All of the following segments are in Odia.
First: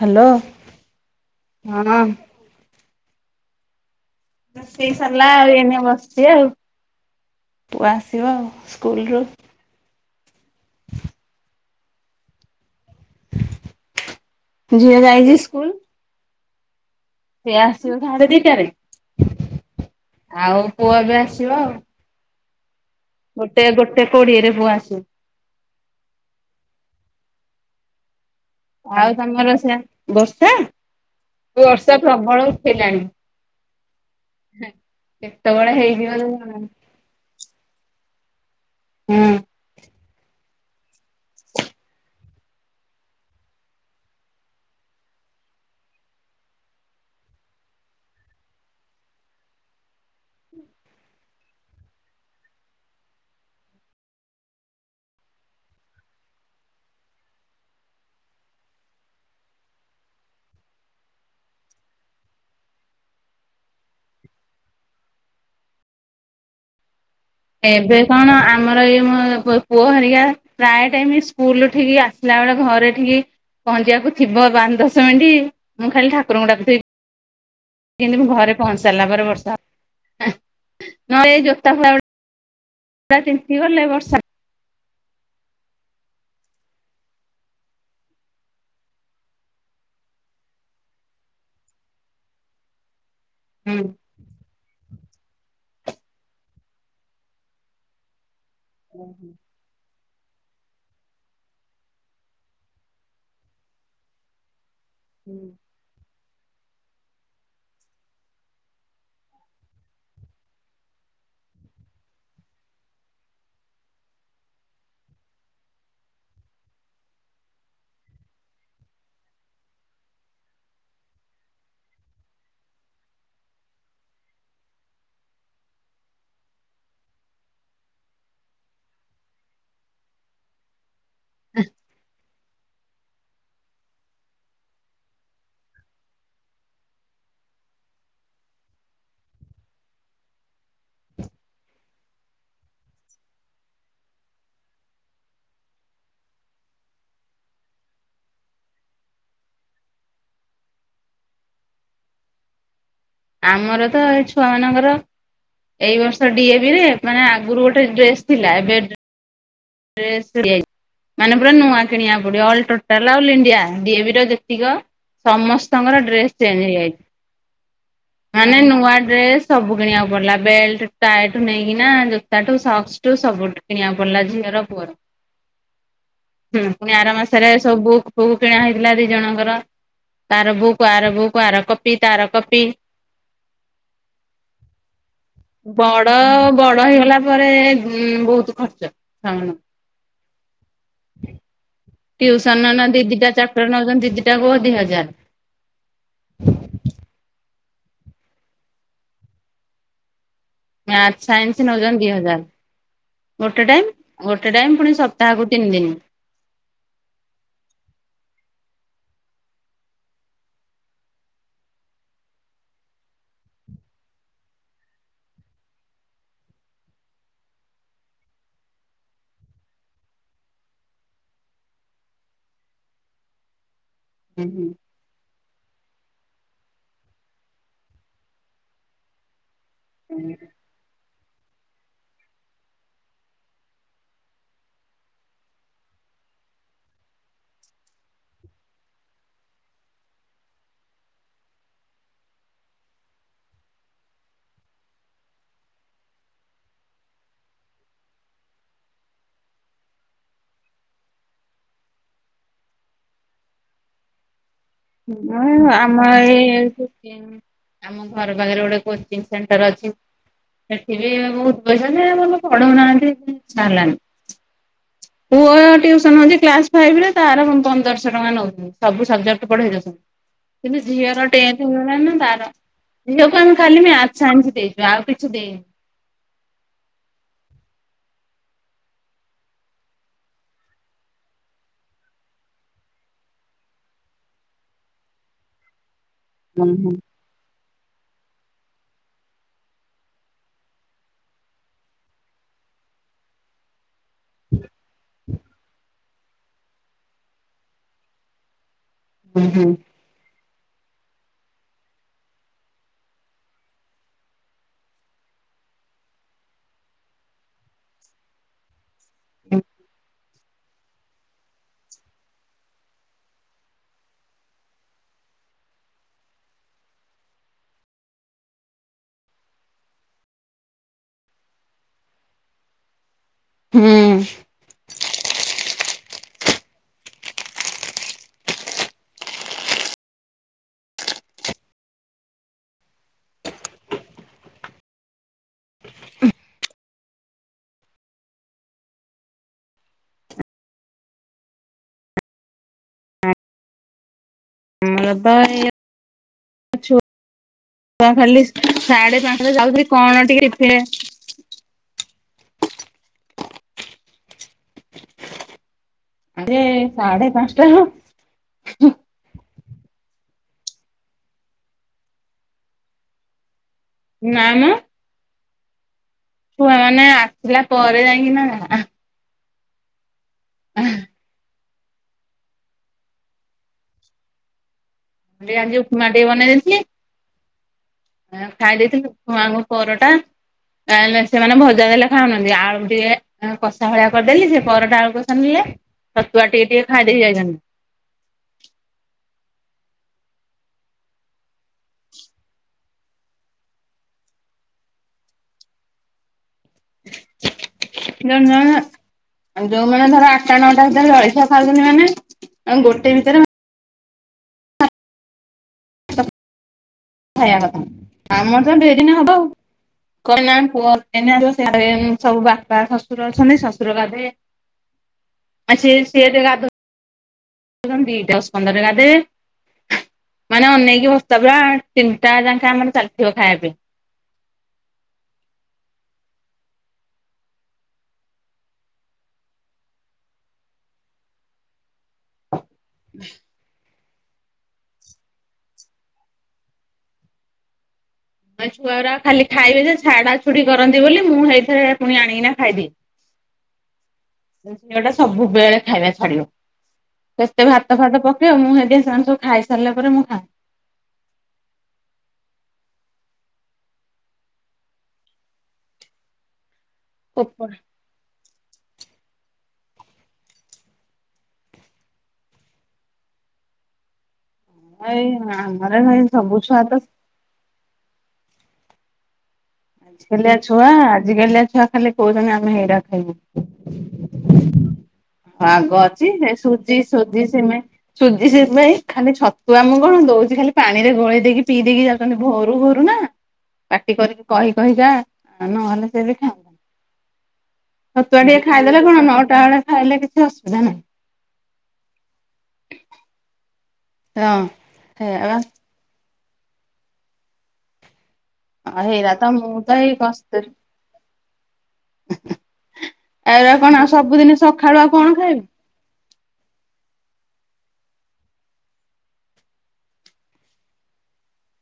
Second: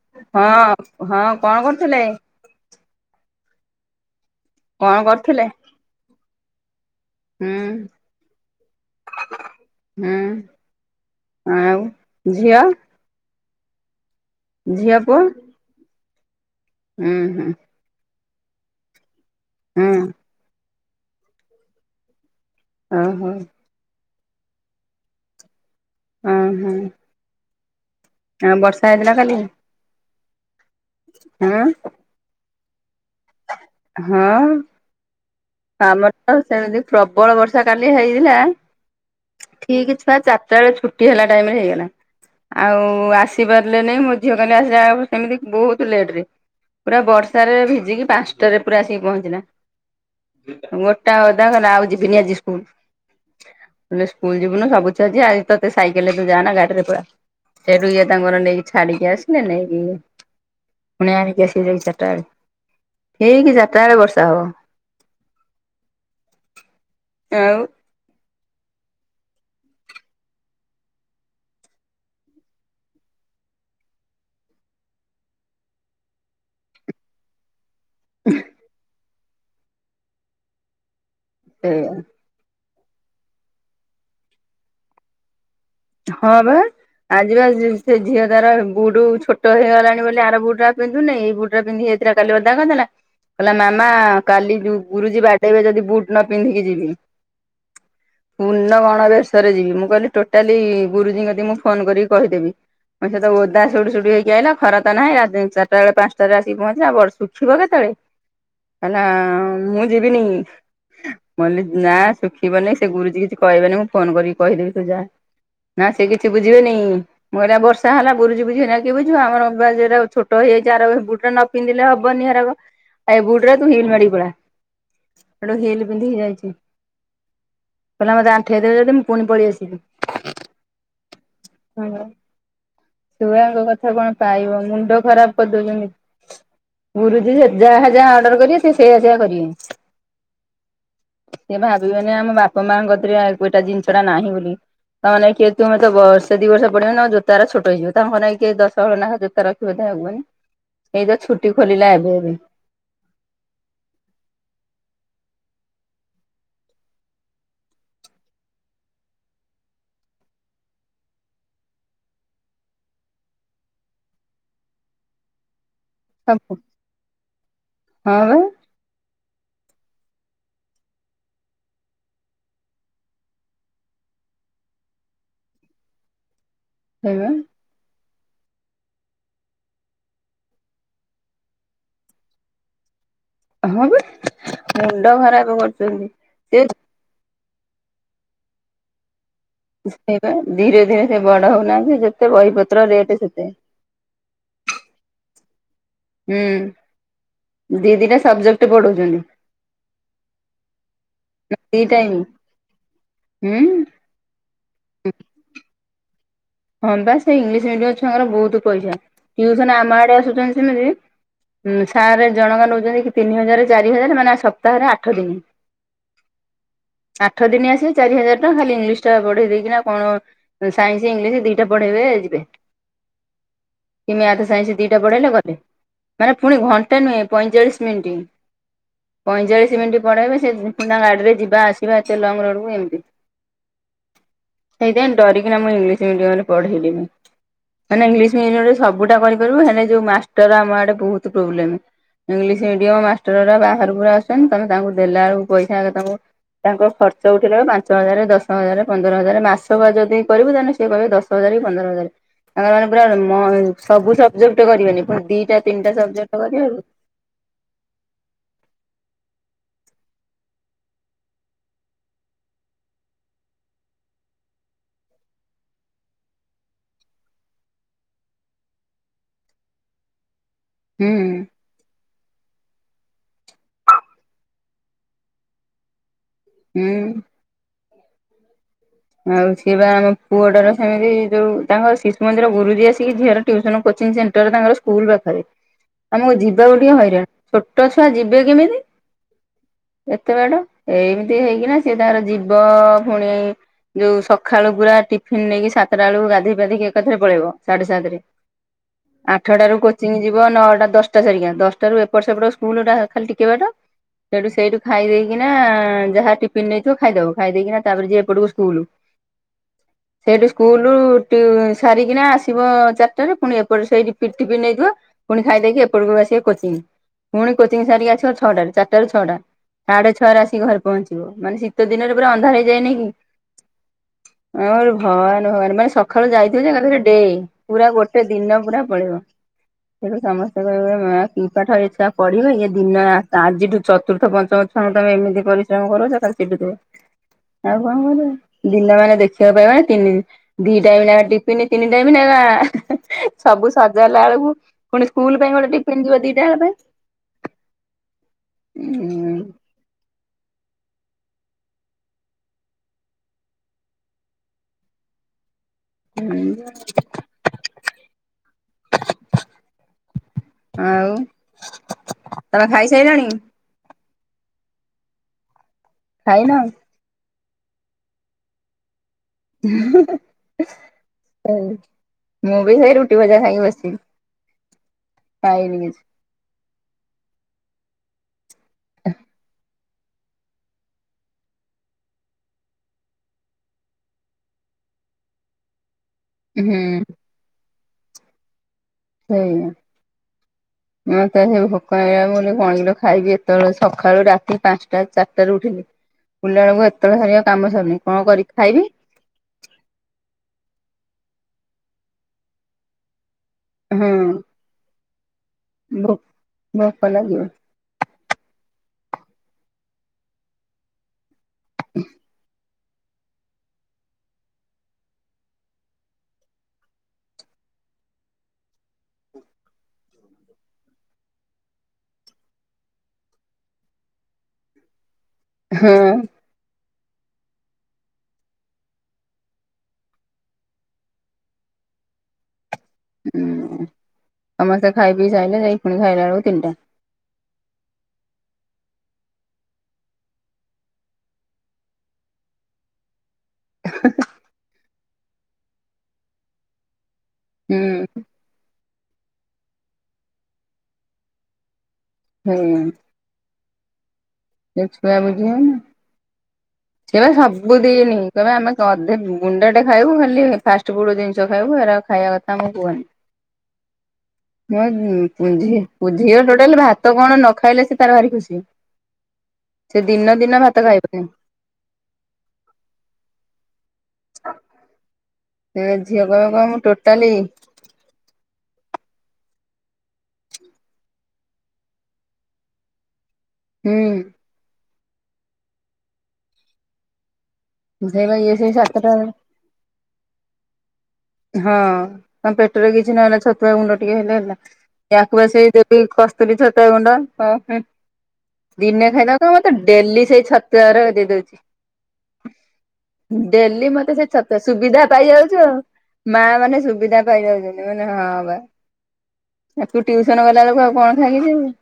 ହ୍ୟାଲୋ। ହଁ ହଁ କଣ ହଁ କରୁଥିଲେ? ରୋଷେଇ କଣ ସରିଲା କରୁଥିଲେ ଆଉ ଏନେ ବସିଛି ଆଉ ହୁଁ ପୁଅ ଆସିବ ଆଉ ସ୍କୁଲରୁ। ହୁଁ। ଆଉ ଝିଅ? ଝିଅ ଯାଇଛି ସ୍କୁଲ? ହୁଁ ହୁଁ ସେ ଆସିବ ସାଡ ଦିଟାରେ। ହୁଁ। ଆଉ ପୁଅ ବି ଆସିବ ଆଉ। ଓହୋ ଗୋଟେ ଗୋଟେ କୋଡିଏରେ ପୁଅ ଆସିବ। ଓ ହୋ। ହେଇଥିଲା ଆଉ କାଲି ତମର ସେ ବର୍ଷା ହଁ ବର୍ଷା ପ୍ରବଳ ଉଠେଇଲାଣି। ହଁ। କେତେବେଳେ ଆମର ହେଇଯିବ ଯେ ତ ଜଣା ନାହିଁ। ସେମିତି ପ୍ରବଳ ବର୍ଷା କାଲି ହେଇଥିଲା ହୁଁ ଠିକ ଛୁଆ ଚାରିଟା ଯେତେବେଳେ ଛୁଟି ହେଲା ଟାଇମ ରେ ହେଇଗଲା। ଆଉ ଆସିପାରିଲେ ନାଇଁ ମୋ ଝିଅ କା ଆସିଲା ସେମିତି ବହୁତ ଲେଟରେ। ପୁରା ବର୍ଷାରେ ଭିଜିକି ପାଞ୍ଚଟାରେ ପୁରା ଆସିକି ପହଞ୍ଚିଲା। ଗୋଟା ଓଦା କହିଲା ଆଉ ଯିବିନି ଆଜି ସ୍କୁଲ। କହିଲେ ସ୍କୁଲ ଯିବୁନୁ ସବୁ ଛୁଆ ଯିବେ ସାଇକେଲ ରେ ତୁ ଯା ନା ଗାଡି ରେ ପଳା। ସେଇଠୁ ଇଏ ତାଙ୍କର ନେଇକି ଛାଡିକି ଆସିଲେ ନେଇକି ପୁଣି ଆଣିକି ଆସି ଯାଇକି ଚାରିଟା ବେଳେ ହେଇକି ଚାରିଟା ବେଳେ ବର୍ଷା ହବ। [unintelligible] ଏବେ କଣ ଆମର ଏଇ ମୋ ପୁଅ ହେରିକା ପ୍ରାୟ ଟାଇମ ସ୍କୁଲ ଠିକି ଆସିଲା ବେଳେ ଘରେ ଠିକି ପହଞ୍ଚିବାକୁ ଥିବ ପାଞ୍ଚ ଦଶ ମିନିଟ୍ ମୁଁ ଖାଲି ଠାକୁରଙ୍କୁ ଡାକୁ ଥିବି କିନ୍ତି ମୁଁ ଘରେ ପହଞ୍ଚି ସାରିଲା ପରେ ବର୍ଷା ନହେଲେ ଏଇ ଜୋତା ସେଇଆ ଫୋତା ଗୁ [unintelligible] ତ ଗଲେ ବର୍ଷା ହଁ ବା। ଆଜି ବା ସେ ଝିଅ ତାର ବୁଟୁ ଛୋଟ ହେଇଗଲାଣି ବୋଲି ଆର ବୁଟ ଟା ପିନ୍ଧୁନି ଏଇ ବୁଟ ଟା ପିନ୍ଧି ସେରା କାଲି ଓଦା କରିଦେଲା କହିଲା ହୁଁ ମାମା କାଲି ଗୁରୁଜୀ ବାଡେଇବେ ଯଦି ବୁଟ ନ ପିନ୍ଧିକି ଯିବି। ପୂର୍ଣ ଗଣବେଶରେ ଯିବି ମୁଁ କହିଲି ଟୋ ଲି ଗୁରୁଜୀ ଙ୍କୁ ଯଦି ମୁଁ ଫୋନ କରିକି କହିଦେବି ସେ ତ ଓଦା ସୁଡୁ ସୁଡୁ ହେଇିକି ଆଇଲା ଖରା ତ ନାହିଁ ରାତି ଚାରିଟା ବେଳେ ପାଞ୍ଚଟାରେ ଆସିକି ପହଞ୍ଚିଲ ବ ଶୁଖିବ କେତେବେଳେ? କହିଲା ମୁଁ ଯିବିନି ମଲ୍ଲିକି ନା ଶୁଖିବନି ସେ ଗୁରୁଜୀ କିଛି କହିବେନି ମୁଁ ଫୋନ କରିକି କହିଦେବି ତୁ ଯା। ନା ସେ କିଛି ବୁଝିବେନି ମୁଁ କହିଲି ବର୍ଷା ହେଲା ଗୁରୁଜୀ ବୁଝିବେନି କିଏ ବୁଝିବ ଆମରା ବା ଜୁରା ଛୋଟ ହେଇଯାଇଛି ଆର ବୁଟୁ ନ ପିନ୍ଧିଲେ ହବନି ହେରକ ଏଇ ବୁଟୁ ଗୁରା ତୁ ହିଲ ମରିକି ପଳା। ହେଠୁ ହିଲି ପିନ୍ଧକି ହେଇଯାଇଛି। କହିଲା ମତେ ଆଣ୍ଠେଇଦେବେ ଯଦି ମୁଁ ପୁଣି ପଳେଇ ଆସିବି। ହୁଁ। ଛୁଆଙ୍କ କଥା କଣ ପାଇବ ମୁଣ୍ଡ ଖରାପ କରିଦଉଛନ୍ତି। ଗୁରୁଜ ଯାହା ଯାହା ଅର୍ଡର କରିବେ ସେ ସେଇଆ ସେଇଆ କରିବେ। ସେ ଭାବିବେନି ଆମ ବାପା ମାଆଙ୍କରେ କତି ରେ ଏ ଗୋଟା ଜିନିଷ ଟା ନାହିଁ ବୋଲି‌ ତା ମାନେ କିଏ ତମେ ବର୍ଷେ ଦି ବର୍ଷ ପଡିବ ନାଉ ଜୋତା ଉରା ଛୋଟ ହେଇଯିବ ତାଙ୍କ ମାନେ କିଏ ଦଶହଳ ନାଖା ଜୋତା ରଖି ସୁବିଧା ହବନି ଏଇ ତ ଛୁଟି ଖୋଲିଲା ଏବେ ଏବେ ଆମର ତ ଏଇ ଛୁଆ ମାନଙ୍କର ଏଇ ବର୍ଷ ଡିଏ ବି ରେ ମାନେ ଆଗରୁ ଗୋଟେ ଡ୍ରେସ ଥିଲା ଏବେ ଡ୍ରେସ ଦି [unintelligible] ମାନେ ପୁରା ନୂଆ କିଣିବାକୁ ପଡିବ all total all India D A V ର ଯେତିକ ସମସ୍ତଙ୍କର ଡ୍ରେସ ହଁ ଚେଞ୍ଜ ହେଇଯାଇଛି ବା ମାନେ ନୂଆ ଡ୍ରେସ ସବୁ କିଣିବାକୁ ପଡିଲା ବେଲଟ ଟାଏ ଟୁ ନେଇକିନା ଜୋତା ଟୁ ସକ୍ସ ସବୁଠୁ କିଣିବାକୁ ପଡିଲା ଝିଅର ପୁଅର ପୁଣି ଆର ସେଇବା ମାସରେ ସବୁ ବୁକ୍ ଫୁକୁ କିଣା ହେଇଥିଲା ଦି ଜଣଙ୍କର। ତାର ବୁକ ଆର ବୁକ, ଆର କପି ତାର କପି ହଁ ବା ମୁଣ୍ଡ ଖରାପ କରୁଛନ୍ତି। ବଡ ସେ ବଡ ହେଇଗଲା ପରେ ଏ ଉଁ ବହୁତୁ ଖର୍ଚ୍ଚ ସାମାନ ସେଇ ବା ଧୀରେ ଧୀରେ ସେ ବଡ ହଉନାହାନ୍ତି ଯେ ଟ୍ୟୁସନ ନା ନା ଦିଦିଟା ଚାପଟର ନଉଛନ୍ତି ଦିଦିଟା କୁ ଦିହଜାର। ହୁଁ ଦିଦିଟା ସବଜେକ୍ଟ ପଢଉଛନ୍ତି। ମାର୍ଥ ସାଇନ୍ସି ନେଉଛନ୍ତି ଦି ହଜାର ଗୋଟେ ହୁଁ। ଟାଇମ୍ ଗୋଟେ ଟାଇମ୍ ପୁଣି ସପ୍ତାହକୁ ତିନି ଦିନ ହଁ ବା ସେ ଇଂଲିଶ ମିଡିୟମ ଛୁଆଙ୍କର ବହୁତ ପଇସା ଟ୍ୟୁସନ ଆମ ଆଡେ ଆସୁଛନ୍ତି ସେମିତି ଉଁ ସାର୍ ଜଣଙ୍କେ ନଉଛନ୍ତି କି ତିନି ହଜାର ଚାରି ହଜାର ମାନେ ସପ୍ତାହରେ ଆଠ ଦିନି ଆଠ ଦିନି ଆସିବେ ଚାରି ହଜାର ଟଙ୍କା ଖାଲି ଇଂଲିଶ ଟା ପଢେଇ ଦେଇକିନା କଣ? ସାଇନ୍ସି ଇଂଲିଶ ଦିଟା ପଢେଇବେ ଯିବେ କି ମାର୍ଥ୍ ହୁଁ ସାଇନ୍ସ ଦି ଦି ଟା ପଢ଼େଇଲେ ଗଲେ ମାନେ ପୁଣି ଘଣ୍ଟେ ନୁହେଁ ପଇଁଚାଳିଶ ମିନିଟ୍ ପଇଁଚାଳିଶି ଦି ମିନିଟ୍ ପଢେଇବେ ସେ ତାଙ୍କ ଗାଡି ରେ ଯିବା ଆସି କିବା ଏତେ ଲଙ୍ଗରୋଡ କୁ ଏମିତି ସେଇଥୀ ପାଇଁ ଡରିକିନା ମୁଁ ଇଂଲିଶ ସେ ଇନଡିଆ ବାଲା ପଢେଇଲେନି। କାହିଁକି ନା ଇଂଲିଶ ମିଡିୟମ ରେ ସବୁଟା କରିପାରିବୁ। ହେନେ ଯୋଉ ମାଷ୍ଟର ଆମ ଆଡେ ବହୁତୁ ପ୍ରୋବ୍ଲେମ। ଇଂଲିଶ ମିଡିୟମ ମାଷ୍ଟରରା ବାହାରକୁରୁ ଆସୁଛନ୍ତି। ତମେ ତାଙ୍କୁ ଦେଲା ବେଳକୁ ପଇସା ତାଙ୍କୁ ତାଙ୍କ ଖର୍ଚ୍ଚ ଉଠିଲା ବେଳକୁ ପାଞ୍ଚ ହଜାର ଦଶ ହଜାର ପନ୍ଦର ହଜାର ମାସକୁ ବା ଯଦି କରିବୁ। ତାହେନେ ଶ କହିବେ ଦଶ ହଜାର କି ପନ୍ଦର ହଜାର। ତାଙ୍କର ମାନେ ପୁରା ମ ସବୁ ସବଜେକ୍ଟ କରିବେନି ପୁଣି ଦିଟା ତିନିଟା ସବଜେକ୍ଟ କରିବେ। କେଇନ ଆମ ଘର ପାଖରେ ଗୋଟେ କୋଚିଂ ସେଣ୍ଟର ଅଛି। ସେଠି ବି ବହୁତ ପଇସା ଯେ ମାନେ ପଢଉନାହାନ୍ତି ଇଛା ହେଲାନି। ପୁଅ ଟିଉସନ ହେଉଛି କ୍ଲାସ୍ ଫାଇପ ରେ ତାର ପନ୍ଦରଶହଙ୍କା ନେଉଥିଲୁ। ସବୁ ସଜେକ୍ଟ ପେଢେଇ ଦଉଚୁ। କିନ୍ତୁ ହୁଁ ଝିଅର ଟେନ ତାର ଝିଅକୁ ଆମେ ଖାଲି ମ୳୲ଥ ସାଇନ୍ସ ଦେଇଚୁ ଆଉ କିଛି ଦେଇନି। ହୁଁ। ଆଉ ସିଏ ବା ଆମ ପୁଅଟା ର ସେମିତି ଯୋଉ ତାଙ୍କ ଶିଶୁ ମନ୍ଦିର ଗୁରୁଜି ଆସିକି ଝିଅର ଟିଉସନ କୋଚିଂ ସେ ହେଟା ବି ତାଙ୍କର ସ୍କୁଲ ପାଖରେ। ହ ଆମକୁ ଯିବାକୁ ଟିକେ ହଇରାଣ। ଛୋଟ ଛୁଆ ଯିବେ କେମିତି ଏତେ ବାଟ ଏଇ ଏମିତି ହେଇକିନା ସିଏ ତାର ଜୀବ ଫୁଣି ଯୋଉ ସକାଳୁ ପୁରା ଟିଫିନ ନେଇକି। ସା ସାତଟା ବେଳକୁ ଗାଧେଇ ପାଧେଇକି ଏକଥରେ ପଳେଇବ। ସାଢେ ସାତରେ ହୁଁ ଆଠଟାରୁ କୋ ଚିଙ୍ଗି ଯିବ ନଅଟା ଦଶଟା ସାରିକା। ଦଶଟା ରୁ ଏପଟ ସେପଟ ସ୍କୁଲ ଟା ଖାଲି ଟିକେ ବାଟ। ସେଠୁ ସେଇଠୁ ଖାଇ ଦେଇକିନା ଯାହା ଟିଫନ୍ ନେଇଥିବ ଖାଇଦବ। ଖାଇ ଦେଇକିନା ତାପରେ ଏପଟକୁ ଯିବେ ସ୍କୁଲ। ହୁଁ। ସେଇଠି ସ୍କୁଲ ଟିଉ ସାରିକିନା ଆସିବ ଚାରିଟାରେ। ପୁଣି ଏପଟ ସେଇଠି ପିଠ ଟିଫିନ ନେଇଥିବ। ଖୁଣି ଖାଇଦେଇକି ଏପଟକୁ ଆସିବେ କୋଚିଙ୍ଗ। ପୁଣି କୋଚି ସାରିକି ଆସିବ ଛଟାରେ ଚାରିଟାରୁ ଛଅଟା। ସାଢେ ଛଅରେ ଆସିକି ଘରେ ପହଞ୍ଚେ। ଥିବ ମାନେ ଶୀତ ଦିନରେ ପୁରା ଅନ୍ଧାର ହେଇଯାଏନି କି? ହୁଁ। ହୁଁ ଆଉ ଭୱାନ ଭୱାନ ମାନେ ସଖାଳୁ ଯାଇଥିବ ଯେ ଏକାଥରେ ଡେ। ପୁରା ଗୋଟେ ଦିନ ପୁରା ପଳେଇବ। ସେଠୁ ସମସ୍ତେ କହିବେ ଏ ମା କି ପାଠ ଏ ଛୁଆ ପଢିବେ। ଇଏ ଦିନ ଆଜିଠୁ ଚତୁର୍ଥ ପଞ୍ଚମ ସତମେ କହିବେ ଏମିତି ପରିଶ୍ରମ କରୁଚ ତାକୁ ଚିଡିଦେବେ। ଆଉ କଣ କରିବେ। ଦିନ ମାନେ ଦେଖିବାକୁ ପାଇବନି ତିନି ଦିଇ ଟାଇମ ନେକା ଟିଫିନ ତିନି ଟାଇମ ନେକା। ସବୁ ସଜାଲା ବେଳକୁ ପୁଣି ଆମର ତ ସ୍କୁଲ ପାଇଁ ଗୋଟେ ଟିଫିନ ଯିବ ଦିଟା ବେଳ ପାଇଁ। କଁ ଖାଲି ସାଢେ ପାଞ୍ଚଟାରେ ଯାଉଚି କଣ ଟିକେ ସେ ଆରେ ସାଢେ ପାଞ୍ଚଟା ହୁଁ। ଆଉ ତମେ ଖାଇସାଇଲଣି। ନାମ। ଖାଇନ? ଛୁଆ ମାନେ ଆସିଲା ପରେ ଯାଇକି ନା ଯାହା। ହୁଁ ହୁଁ ହଉ ମୁଁ ବି ସେଇ ରୁଟି ଭଜା ଖାଇକି ବସିଚି। ଖାଇନି [unintelligible] ଉପମା କିଛି ଟିକେ ବନେଇ ଦେଇଥିଲି। ଖାଇ ଦେଇଥିଲୁ ଉପମା ଆଉ ପରଟା। ନାଇଁ ନାଇଁ ସେମାନେ ଭଜା ଦେଲେ ଖାଉନାହାନ୍ତି। ଆଳୁ ଟିକେ କଷା ଭଳିଆ କରିଦେଲି ସେ ପରଟା ଆଳୁକସା ନେଲେ। ଛତୁଆ ଟିକେ ଟିକେ ହୁଁ ଖାଇଦେଇକି ଯାଇଛନ୍ତି। ସେଇଆ। ମତେ ସେ ଭୋକା ନାଗିଲା। ମୁଁ କହିଲି କଣ କିଲୋ ଖାଇକି ଏତେବେଳେ ସକାଳୁ ରାତି ପାଞ୍ଚଟା ଚାରିଟା ରେ ଉଠିଲି। ଉଠିଲା ବେଳକୁ ଏତଳ ସାରିକା କାମ ସରିନି କଣ କରିକି ଖାଇବି। ଆଉ ଯୋଉମାନେ ଧର ଆଠଟା ନଅଟା ଭିତରେ ଜଳସିଆ ଖାଉଛନ୍ତି ମାନେ ଆ ଗୋଟେ ଭିତରେ ହଁ। ଭୋ ଭୋକ କଥା ଲାଗିବ ଆମର ତ ଦୁଇ ଦିନ ହବ ଆଉ [unintelligible] ସବୁ ବା ବା ଶ୍ୱଶୁର ଅଛନ୍ତି ଶ୍ୱଶୁର ଗାଧେ ଆଉ ସ ସିଏ ଗାଧ [unintelligible] ମାନେ ଅନେଇକି ବତା ଭ ତିନ୍ତା ଯାଙ୍କା ମାନେ ଚାଲିଥିବ ଖାଇବା ପାଇଁ ହଁମ ହୁଁ ସମସ୍ତେ ଖାଇ ପିଇ ସାଇଲେ ଯାଇ ପୁଣି ଖାଇଲା ବେଳକୁ ତିନିଟା ଛୁଆୁରା ଖାଲି ଖାଇବେ ଯେ ଛାଡା ଛୁଡି କରନ୍ତି ବୋଲି ମୁଁ ହେଇଥରେ ପୁଣି ଆଣିକିନା ଖାଇଦିଏ। ହ [unintelligible] ଟା ସବୁବେଳେ ଖାଇବା ଛାଡିବ କେତେ ଭାତ ହୁଁ ଫାତ ମୁଁ ସେଇି ସାଙ୍ଗ ସୁ ଖାଇ ସାରିଲା ପରେ ମୁଁ ଖା ହୁଁ। ସେ ଛୁଆ ବୁଝି ସେ ବା ଖାଏ। ସବୁ ଦିନି। କେ ଆମେ ଅଧେ ଗୁଣ୍ଡା ଟେ ଖାଇବୁ ଖାଲି ଫାଷ୍ଟ ଫୁଡ ଜିନିଷ ଖାଇବୁ ଏରା ଖାଇବା କଥା ଆମକୁ କୁହନି। [unintelligible] ମଁ ଏଇ ଆମର ଭାଇ ପୁଝ ସବୁ ଛୁଆ ଟୋଟାଲ ତ ଭାତ କଣ ନ ଖାଇଲେ ସେ ତାର ଭାରି ଖୁସି। ସେ ଆଜି ଦିନ କାଲିଆ ଦିନ ଭାତ ଛୁଆ ଖାଇବନି ଆଜି କାଲିଆ ଛୁଆ ଖାଲି କହୁଛନ୍ତି ଆମେ ହେଇରା ଖାଇବୁ। [inaudible] ସେ ଆଗ ଝିଅ ଅଛି କହିବ କଣ ମୁଁ ସୁଜି ଟୋଟାଲି ସୁଜି ସିମେଇ। ସୁଜି ଖାଲି ଛତୁଆ ମୁଁ କଣ ଦଉଛି ଖାଲି ପାଣିରେ ଗୋଳେଇ ଦେଇକି ପିଇ ଦେଇକି ଯାଉ ଛନ୍ତି ଭୋରୁ ଭୋରୁ ନା ହୁଁ ପାଟି କରିକି କହି କହି ଯା ନହେଲେ ସେ ବି ଖାଆନ୍ତ ସେଇ ବା ସତୁଆ ଇଏ ଟିକେ ସେଇ ଖାଇଦେଲେ ସାତଟା କଣ ନଅଟା ବେଳେ ଖାଇଲେ କିଛି ଅସୁବିଧା ନାହିଁ। ହଁ ତମ ପେଟରେ କିଛି ନହଲା ଛତୁଆ ଗୁଣ୍ଡ ଟିକେ ହେଲେ ହେଲା ହଁ ୟାକୁ ବା ସେଇ [unintelligible] କସ୍ତୁରୀ ଛତୁଆ ଗୁଣ୍ଡ [unintelligible] ଆଉ ଦିନେ ହେଇରା ତ ଖାଇଦବା କ ମତେ ମୁଁ ତ ଏଇ ଡେଲି ସେଇ କସ୍ତୁରୀ ଛତରେ ଦେଇଦଉଛି। ଏଇରା କଣ ଡେଲି ଆଉ ମତେ ସବୁଦିନ ସେ ସକାଳୁ ସୁବିଧା ଆଉ କଣ ପାଇ ଯାଉଛ ଖାଇବି। ଆଉ। ମା ମାନେ ସୁବିଧା ପାଇଯାଉଛନ୍ତି ମାନେ ହଁ ବା। ଆକୁ ଟ୍ୟୁସନ ଗଲାବେେଳକୁ ଆଉ କଣ ଖାଇକି ଯିବୁ।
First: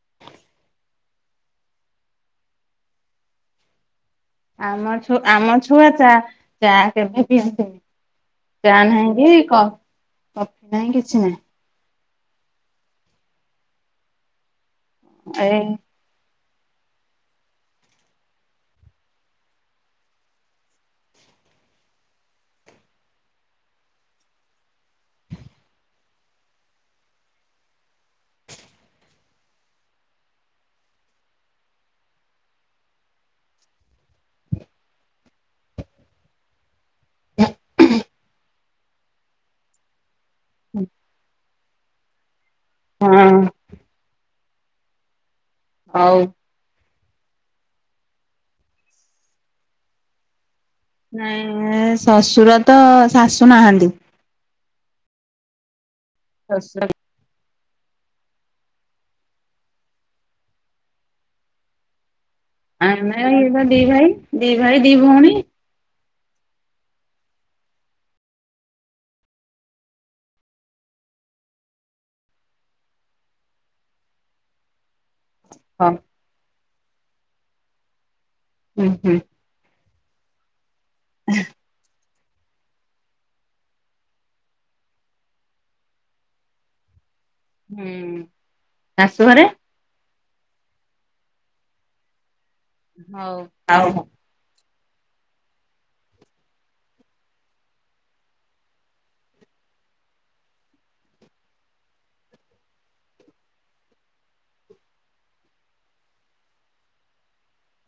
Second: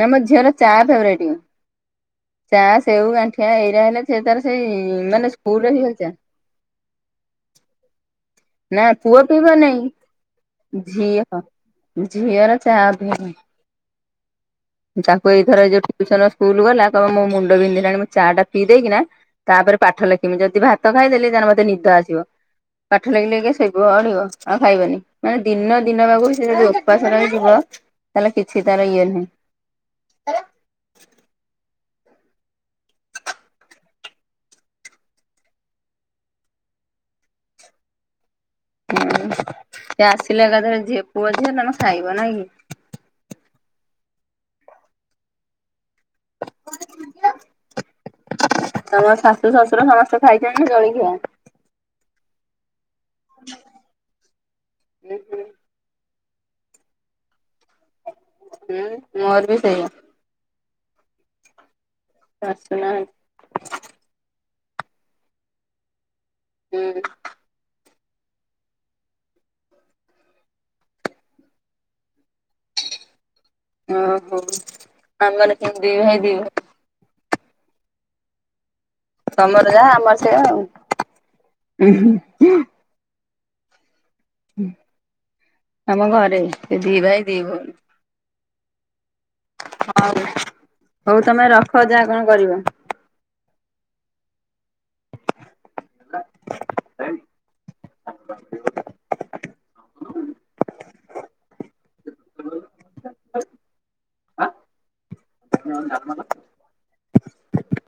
ନା ମୋ ଝିଅର ଚା ଫେବରାଇଟ ଚା ସେଉ ଗାଣ୍ଠିଆ ଏଇରା ହେଲେ ସେ ତାର ସେଇ ମାନେ ସ୍କୁଲ ରେ ହେଇଗଲଛ ଚାକେବେେ [unintelligible] ନା ପୁଅ ପିଇବ ନାଇଁ କଫି ନାହିଁ କିଛି ଝିଅ ନାହିଁ ଝିଅର ଚା ଅଭ୍ୟାସ ଏଇ ତାକୁଏଇଥର ଯୋଉଠ ସ ସ୍କୁଲ ଗଲା କହ ମୋ ମୁଣ୍ଡ ବିନ୍ଧିଲାଣି ମୁଁ ଚା ଟା ପି ଦେଇକି ନା ତାପରେ ପାଠ ଲେଖିବମି ଯଦି ଭାତ ଖାଇଦେଲି ତାହେଲେ ମୋତେ ନିଦ ଆସିବ। ପାଠ ଲେଖି ଲେଖି ଶୋଇପଡିବ ଆଉ ଖାଇବନି। ମାନେ ଦିନ ଦିନ ବାକୁ ସେ ଯଦି ଉପାସନା ହେଇ ଯିବ ତାହେଲେ କିଛି ତାର ଇଏ ନାହିଁ। [unintelligible] ହୁଁ ସେଏ ଆସିଲେ ଏକାଥରେ ଝିଅ ପୁଅ ଝି ହେ ତମେ ଖାଇବ ନାଇଁ କି? ହଁ। ହଉ। ତମ ଶାଶୁ ଶ୍ୱଶୁର ସମସ୍ତେ ଖାଇଛନ୍ତି ଜ ନାଇଁ ଶଶୁର ତ ଶାଶୁ ନାହାନ୍ତି। ହୁଁ ସରି। ହୁଁ ମୋର ବି ସେଇଆ। ଶାଶୁ ନାହାନ୍ତି। ନାଇଁ ଏମାନେ ଦି ଭାଇ ଦି ଭାଇ ଦି ଭଉଣୀ ହୁଁ। ଓହୋ ଆମ ମାନେ କିନ୍ତୁ ଦି ହଉ ଭାଇ ଦି ଭଉଣୀ ହୁଁ ହୁଁ। ତମର ଯାହା ଆମର ସେଇଆ ଆଉ ହୁଁ ଆମ ଘରେ ସେ ଦି ଭାଇ ଦି ଭଉ ହୁଁ ଶାଶୁ ଘରେ? ହଉ ହଉ ତମେ ରଖ ଯାହା କଣ କରିବ। ହୋଉ। [unintelligible]